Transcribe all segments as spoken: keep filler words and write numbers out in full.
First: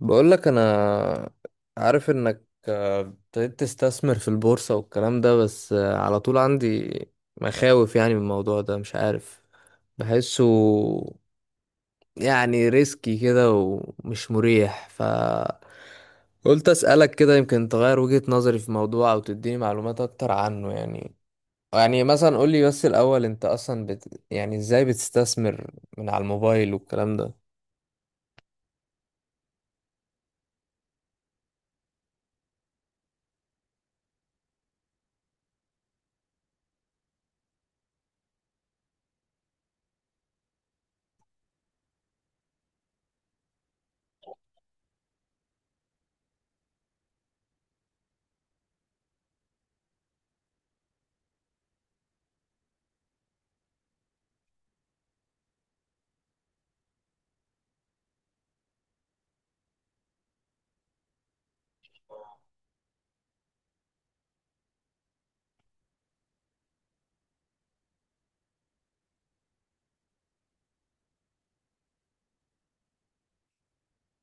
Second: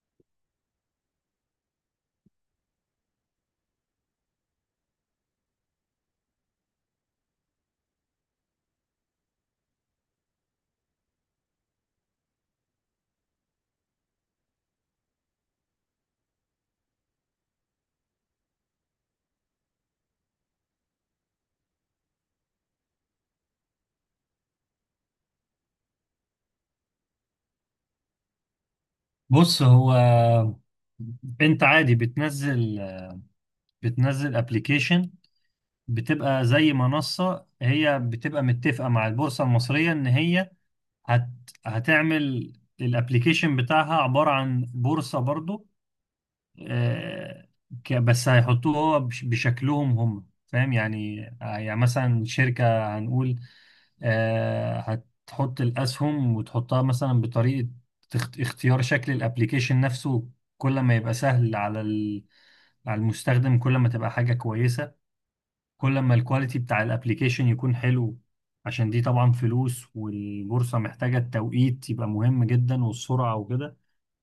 بقول لك انا عارف انك آه، ابتديت تستثمر في البورصة والكلام ده، بس آه، على طول عندي مخاوف، يعني من الموضوع ده. مش عارف بحسه، يعني ريسكي كده ومش مريح، ف قلت اسألك كده يمكن تغير وجهة نظري في موضوع او تديني معلومات اكتر عنه. يعني يعني مثلا قولي بس الاول، انت اصلا بت... يعني ازاي بتستثمر من على الموبايل والكلام ده؟ بص، هو انت عادي بتنزل بتنزل ابلكيشن. بتبقى زي منصة، هي بتبقى متفقة مع البورصة المصرية ان هي هت... هتعمل الابلكيشن بتاعها عبارة عن بورصة برضو. آه، ك- بس هيحطوه هو بش- بشكلهم هم فاهم يعني. آه، يعني مثلا شركة هنقول آه، هتحط الأسهم وتحطها مثلا بطريقة تخت- اختيار شكل الابليكيشن نفسه. كل ما يبقى سهل على ال- على المستخدم كل ما تبقى حاجة كويسة. كل ما الكواليتي بتاع الابليكيشن يكون حلو، عشان دي طبعا فلوس والبورصة محتاجة التوقيت يبقى مهم جدا والسرعة وكده.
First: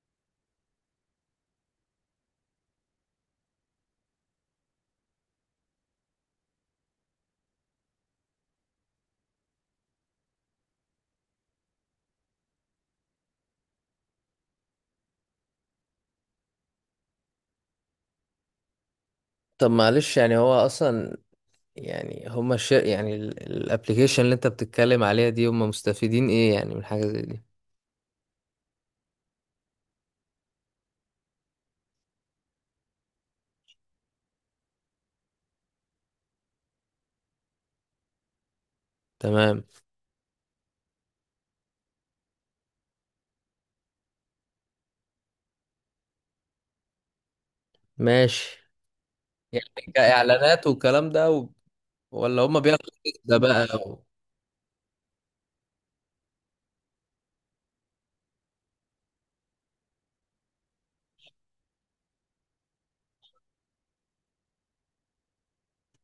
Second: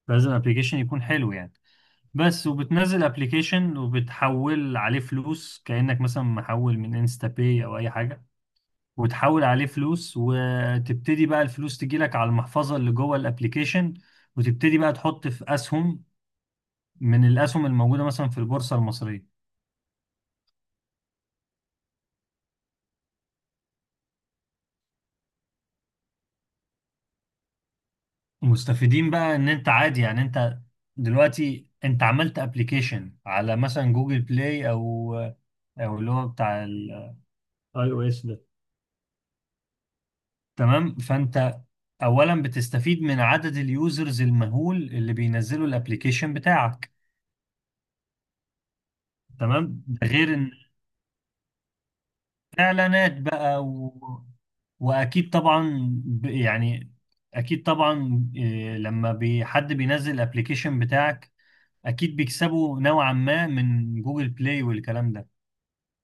لازم الابليكيشن يكون حلو يعني. بس وبتنزل ابلكيشن وبتحول عليه فلوس، كأنك مثلا محول من انستا باي او اي حاجة. وتحول عليه فلوس وتبتدي بقى الفلوس تجيلك على المحفظة اللي جوه الابلكيشن، وتبتدي بقى تحط في اسهم من الاسهم الموجودة مثلا في البورصة المصرية. طب معلش يعني، هو اصلا يعني، هما الش... يعني الابلكيشن اللي انت بتتكلم عليها دي، هما مستفيدين ايه يعني من حاجة زي دي؟ مستفيدين بقى ان انت عادي يعني. انت دلوقتي انت عملت ابلكيشن على مثلا جوجل بلاي او او اللي هو بتاع الاي او اس. تمام. تمام، فانت اولا بتستفيد من عدد اليوزرز المهول اللي بينزلوا الابليكيشن بتاعك. ماشي. تمام، يعني ده غير ان كاعلانات والكلام ده، و... ولا هما بياخدوا اعلانات ده بقى. بقى و... و... واكيد طبعا ب... يعني اكيد طبعا إيه، لما بي... حد بينزل الابليكيشن بتاعك اكيد بيكسبوا نوعا ما من جوجل بلاي والكلام ده.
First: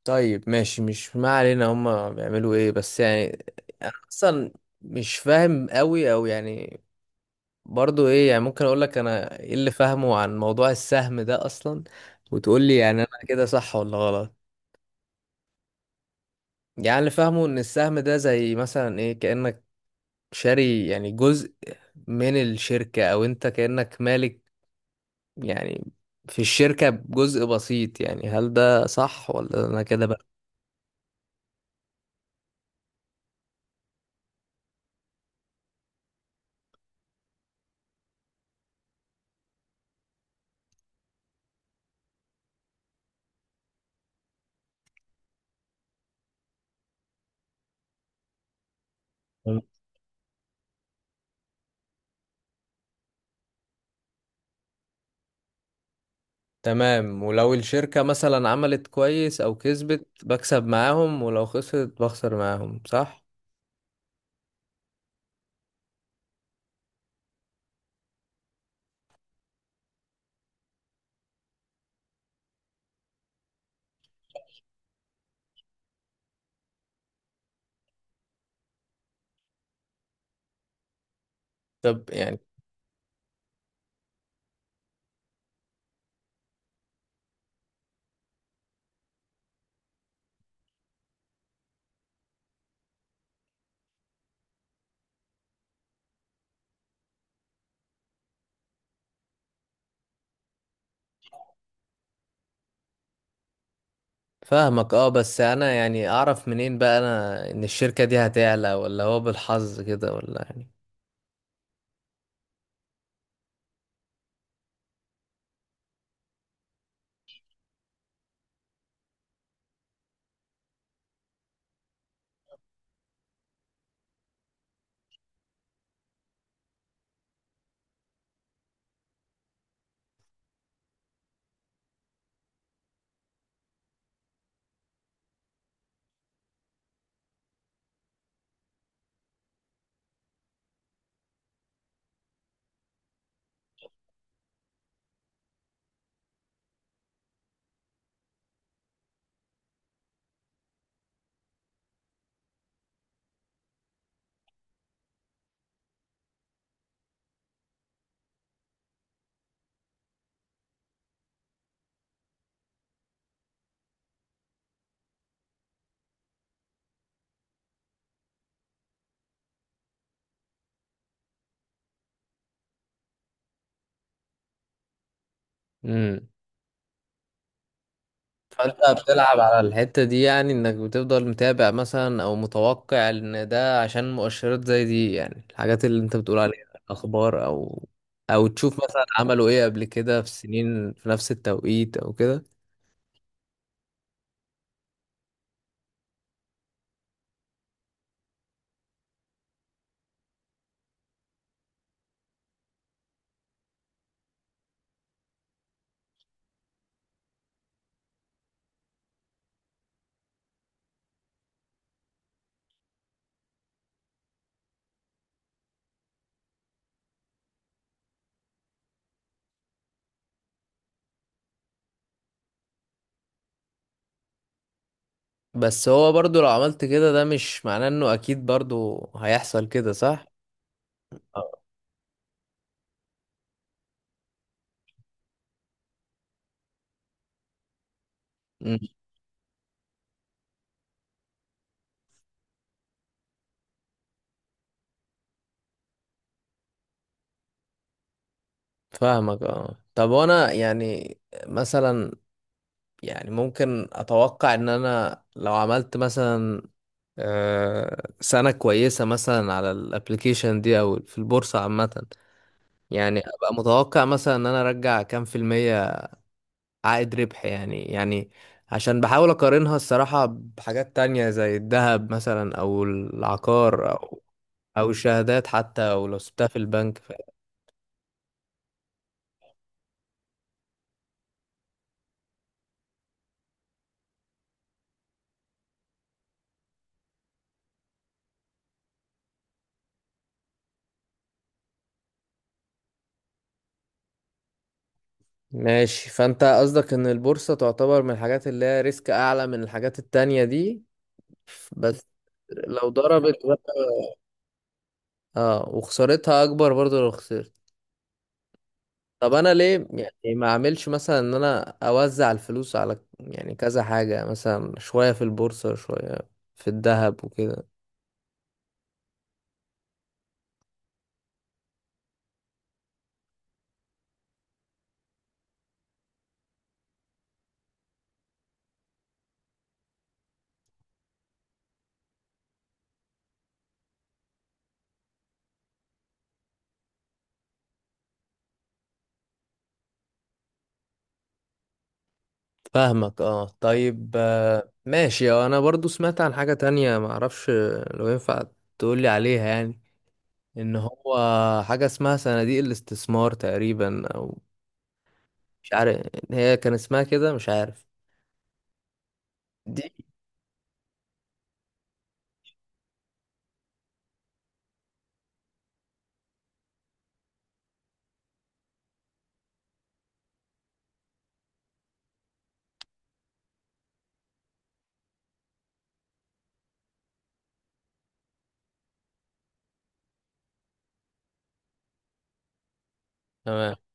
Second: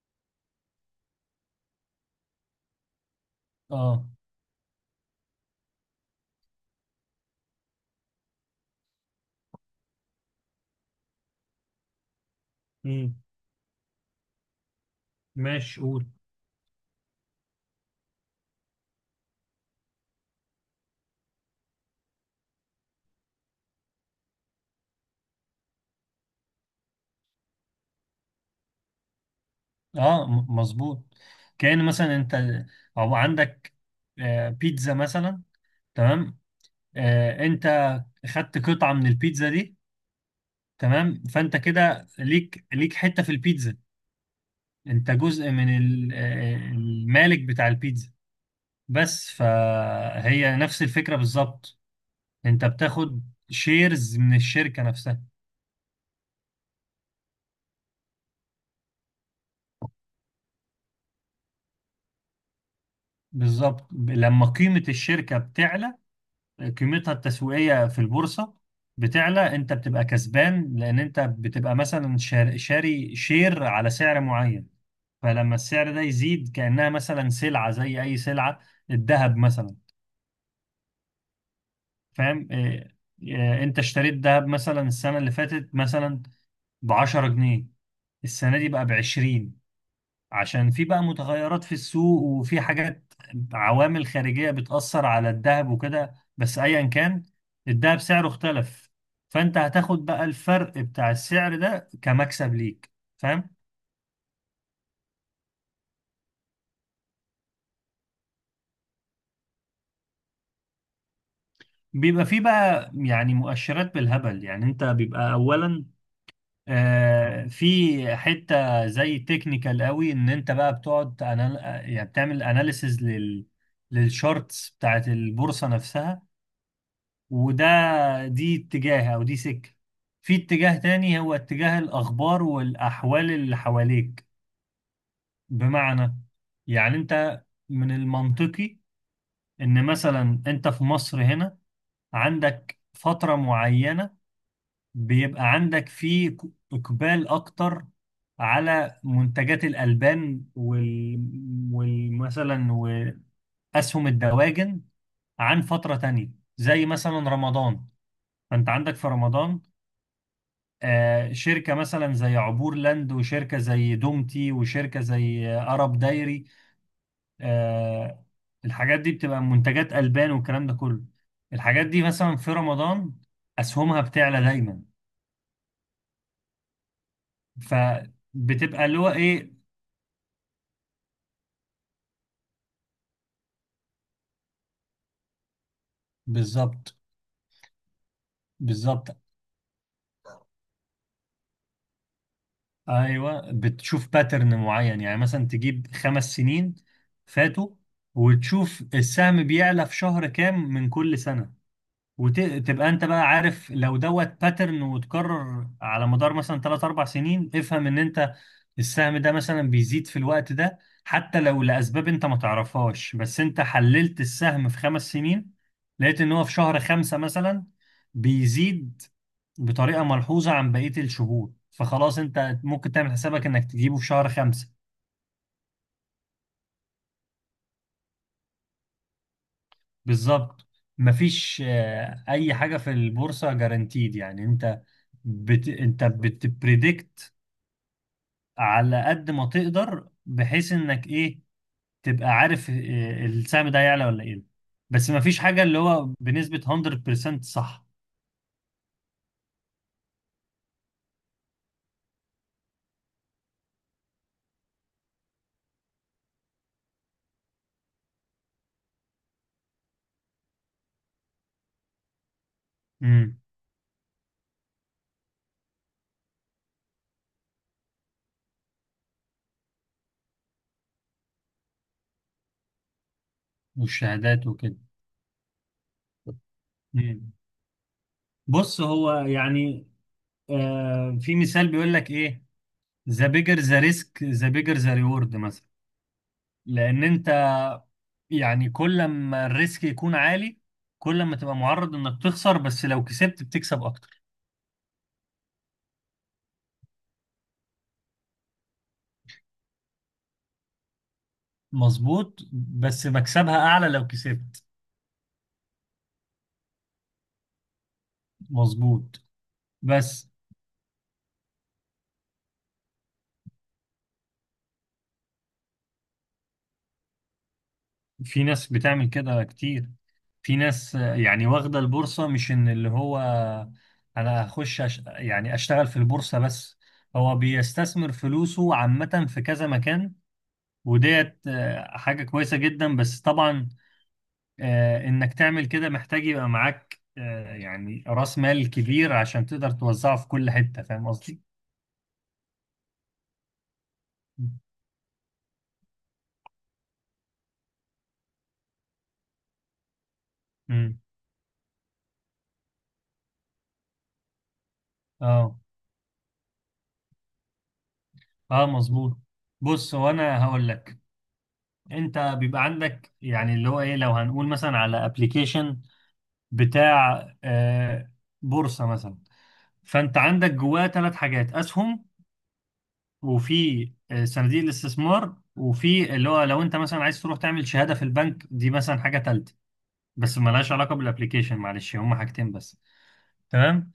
طيب ماشي، مش ما علينا، هما بيعملوا ايه بس يعني اه. اصلا؟ مش فاهم قوي، او يعني برضو ايه. يعني ممكن اقول لك انا ايه اللي فاهمه عن موضوع السهم ده اصلا، وتقول لي يعني انا امم، كده صح ولا غلط. ماشي قول. يعني اللي فاهمه ان السهم ده زي مثلا ايه، كأنك شاري يعني جزء من الشركة، او انت كأنك مالك يعني في الشركة بجزء بسيط. يعني هل ده صح ولا انا كده بقى؟ اه، م- مظبوط. كأن مثلا انت او عندك آه، بيتزا مثلا. تمام. آه، انت خدت قطعة من البيتزا دي. تمام، فانت كده ليك ليك حتة في البيتزا. انت جزء من ال- آه، المالك بتاع البيتزا بس. فهي نفس الفكرة بالظبط، انت بتاخد شيرز من الشركة نفسها. تمام. ولو الشركة مثلا عملت كويس او كسبت، بكسب معاهم، ولو خسرت بخسر معاهم، صح؟ بالظبط، ب- لما قيمة الشركة بتعلى، قيمتها التسويقية في البورصة بتعلى، انت بتبقى كسبان لان انت بتبقى مثلا شار- شاري شير على سعر معين. فلما السعر ده يزيد كأنها مثلا سلعة زي أي سلعة، الذهب مثلا. طب يعني، فاهم إيه؟ إيه، أنت اشتريت ذهب مثلا السنة اللي فاتت مثلا ب عشرة جنيه، السنة دي بقى ب عشرين، عشان في بقى متغيرات في السوق وفي حاجات، عوامل خارجية بتأثر على الذهب وكده. بس أيا كان الذهب سعره اختلف، فأنت هتاخد بقى الفرق بتاع السعر ده كمكسب ليك. فاهم؟ فاهمك اه. بس انا يعني اعرف منين بقى انا ان الشركة دي هتعلى، ولا هو بالحظ كده، ولا يعني؟ بيبقى في بقى يعني مؤشرات بالهبل. يعني انت بيبقى اولا آه، في حتة زي تكنيكال قوي ان انت بقى بتقعد أنا... يعني بتعمل اناليسز لل للشارتس بتاعت البورصة نفسها. وده دي اتجاه، او دي سكة. في اتجاه تاني هو اتجاه الاخبار والاحوال اللي حواليك. بمعنى، يعني انت من المنطقي ان مثلا انت في مصر هنا عندك فترة معينة بيبقى عندك فيه ك- إقبال أكتر على منتجات الألبان وال... والمثلا وأسهم الدواجن عن فترة تانية زي مثلا رمضان. فأنت عندك في رمضان آه، شركة مثلا زي عبور لاند وشركة زي دومتي وشركة زي آه، أرب دايري. آه، الحاجات دي بتبقى منتجات ألبان والكلام ده كله. الحاجات دي مثلا في رمضان أسهمها بتعلى دايما. امم. ف بتبقى اللي فانت هو بتلعب ايه. على الحتة دي يعني، انك بتفضل متابع مثلا او متوقع ان ده عشان مؤشرات زي دي، يعني الحاجات اللي انت بتقول عليها. بالظبط، اخبار، او او تشوف مثلا بالظبط. عملوا ايه قبل كده في سنين في نفس التوقيت او كده؟ ايوه، بتشوف باترن معين يعني مثلا تجيب خمس سنين فاتوا وتشوف السهم بيعلى في شهر كام من كل سنه، وتبقى انت بقى عارف لو دوت باترن وتكرر على مدار مثلا تلات اربع سنين افهم ان انت السهم ده مثلا بيزيد في الوقت ده، حتى لو لاسباب انت ما تعرفهاش. بس انت حللت السهم في خمس سنين، لقيت ان هو في شهر خمسة مثلا بيزيد بطريقة ملحوظة عن بقية الشهور، فخلاص انت ممكن تعمل حسابك انك تجيبه في شهر خمسة. بس هو برضو لو عملت كده، ده مش معناه انه اكيد برضو هيحصل كده، صح؟ بالظبط. آه. مفيش آه، اي حاجة في البورصة جارانتيد. يعني انت بت... انت بتبريدكت أمم. على قد ما تقدر بحيث انك ايه، تبقى عارف آه، السهم ده هيعلى ولا ايه. بس مفيش حاجة اللي هو بنسبة مية في المية صح. فاهمك اه. طب وانا يعني مثلا، يعني ممكن اتوقع ان انا لو عملت مثلا آه، سنة كويسة مثلا على الابليكيشن دي او في البورصة عامة، يعني امم، ابقى متوقع مثلا ان انا ارجع كام في المية عائد ربح يعني؟ يعني عشان بحاول اقارنها الصراحة بحاجات تانية زي الذهب مثلا، او العقار، او والشهادات وكده. او الشهادات حتى، او لو سبتها في البنك. ف... مم. بص، هو يعني آه في مثال بيقول لك ايه، ذا بيجر ذا ريسك ذا بيجر ذا ريورد مثلا. لان انت يعني كل ما الريسك يكون عالي كل ما تبقى معرض انك تخسر، بس لو كسبت بتكسب اكتر. ماشي. فانت قصدك ان البورصة تعتبر من الحاجات اللي هي ريسك اعلى من الحاجات التانية دي؟ بس مظبوط، لو بس ضربت مكسبها اعلى لو بقى، كسبت. اه وخسارتها اكبر برضو لو خسرت. مظبوط، طب انا ليه بس يعني ما اعملش مثلا ان انا اوزع الفلوس على يعني كذا حاجة، مثلا شوية في البورصة، شوية في الذهب وكده؟ في ناس بتعمل كده كتير. في ناس آه، يعني واخدة البورصة مش ان اللي هو انا هخش أش... يعني اشتغل في البورصة بس. هو بيستثمر فلوسه عامة في كذا مكان، وديت آه، حاجة كويسة جدا. بس طبعا آه، انك تعمل كده محتاج يبقى معاك آه، يعني رأس مال كبير عشان تقدر توزعه في كل حتة. فاهم قصدي؟ فاهمك اه. طيب آه، ماشي. آه، انا برضو سمعت عن حاجة تانية ما اعرفش لو ينفع تقولي عليها يعني، ان امم. هو حاجة اسمها صناديق الاستثمار تقريبا، او اه. مش عارف هي كان اسمها كده، مش عارف. اه، مظبوط. دي بص، هو انا هقول لك. انت بيبقى عندك يعني اللي هو ايه، لو هنقول مثلا على ابلكيشن بتاع آه، بورصة مثلا. فانت عندك جواه ثلاث حاجات: اسهم، وفي آه، صناديق الاستثمار، وفي اللي هو لو انت مثلا عايز تروح تعمل شهادة في البنك، دي مثلا حاجة تالتة بس ملهاش علاقة بالابليكيشن. معلش، هما حاجتين بس. تمام. تمام.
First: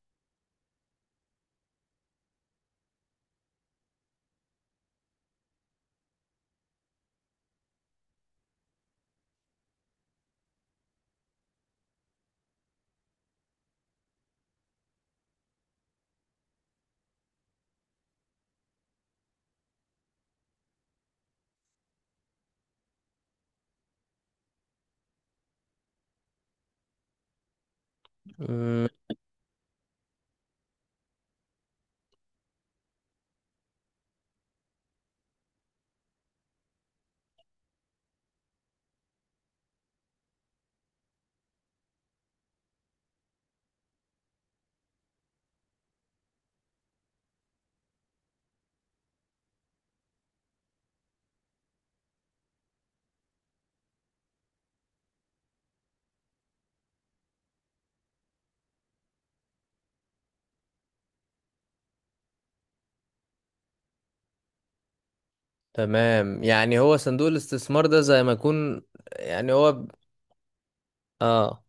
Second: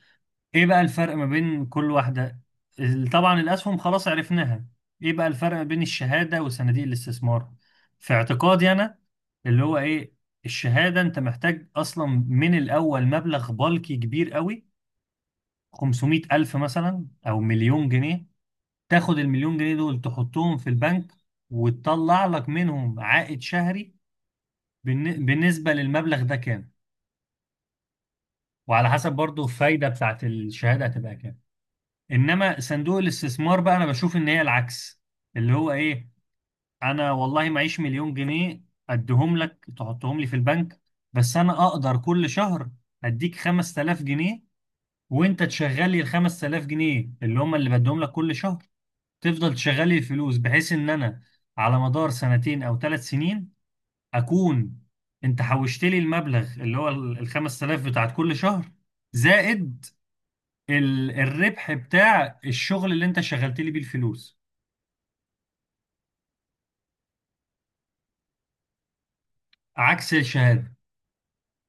ايه بقى الفرق ما بين كل واحدة؟ ال- طبعا الاسهم خلاص عرفناها. ايه بقى الفرق ما بين الشهادة وصناديق الاستثمار؟ في اعتقادي انا اللي هو ايه، الشهادة انت محتاج اصلا من الاول مبلغ بالكي كبير قوي، خمسمئة الف مثلا او مليون جنيه، تاخد المليون جنيه دول تحطهم في البنك وتطلع لك منهم عائد شهري بالن- بالنسبة للمبلغ ده كام، مم. وعلى حسب برضو الفايدة بتاعت الشهادة هتبقى كام. إنما صندوق الاستثمار بقى أنا بشوف إن هي العكس. اللي هو إيه، أنا والله معيش مليون جنيه أديهم لك تحطهم لي في البنك، بس أنا أقدر كل شهر أديك خمس تلاف جنيه وأنت تشغل لي ال خمسة آلاف جنيه اللي هم اللي بديهم لك كل شهر. تفضل تشغل لي الفلوس بحيث ان انا على مدار سنتين او ثلاث سنين اكون انت حوشت لي المبلغ اللي هو ال ال خمس تلاف بتاعت كل شهر، زائد ال الربح بتاع الشغل اللي انت شغلت لي بيه الفلوس. تمام، يعني هو صندوق الاستثمار ده زي ما يكون، يعني هو ب- عكس الشهادة. اه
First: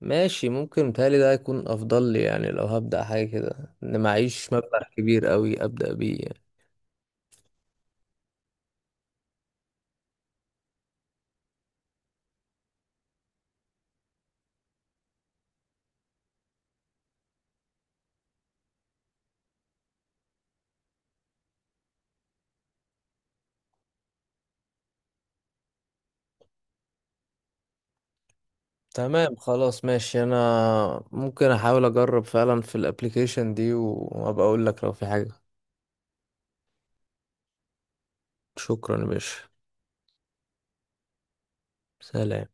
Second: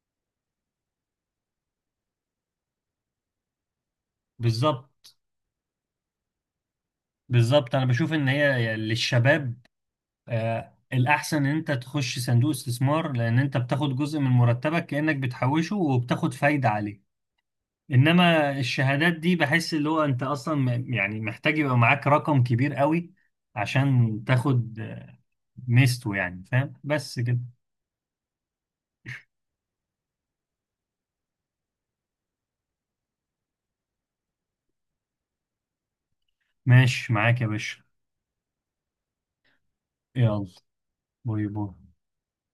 ماشي. ممكن متهيألي ده هيكون أفضل لي يعني، لو هبدأ حاجة كده، إن معيش مبلغ بالظبط، كبير أوي أبدأ بيه يعني. بالظبط. انا بشوف ان هي للشباب آه الاحسن ان انت تخش صندوق استثمار، لان انت بتاخد جزء من مرتبك كأنك بتحوشه وبتاخد فايدة عليه. انما الشهادات دي بحس اللي هو انت اصلا م- يعني محتاج يبقى معاك رقم كبير قوي عشان تاخد آه، ميزته يعني. فاهم؟ بس كده. تمام خلاص ماشي. أنا ممكن أحاول أجرب فعلا في الأبليكيشن دي، وأبقى أقول لك لو في حاجة. ماشي معاك يا باشا. شكرا يا باشا. يلا، باي باي. سلام.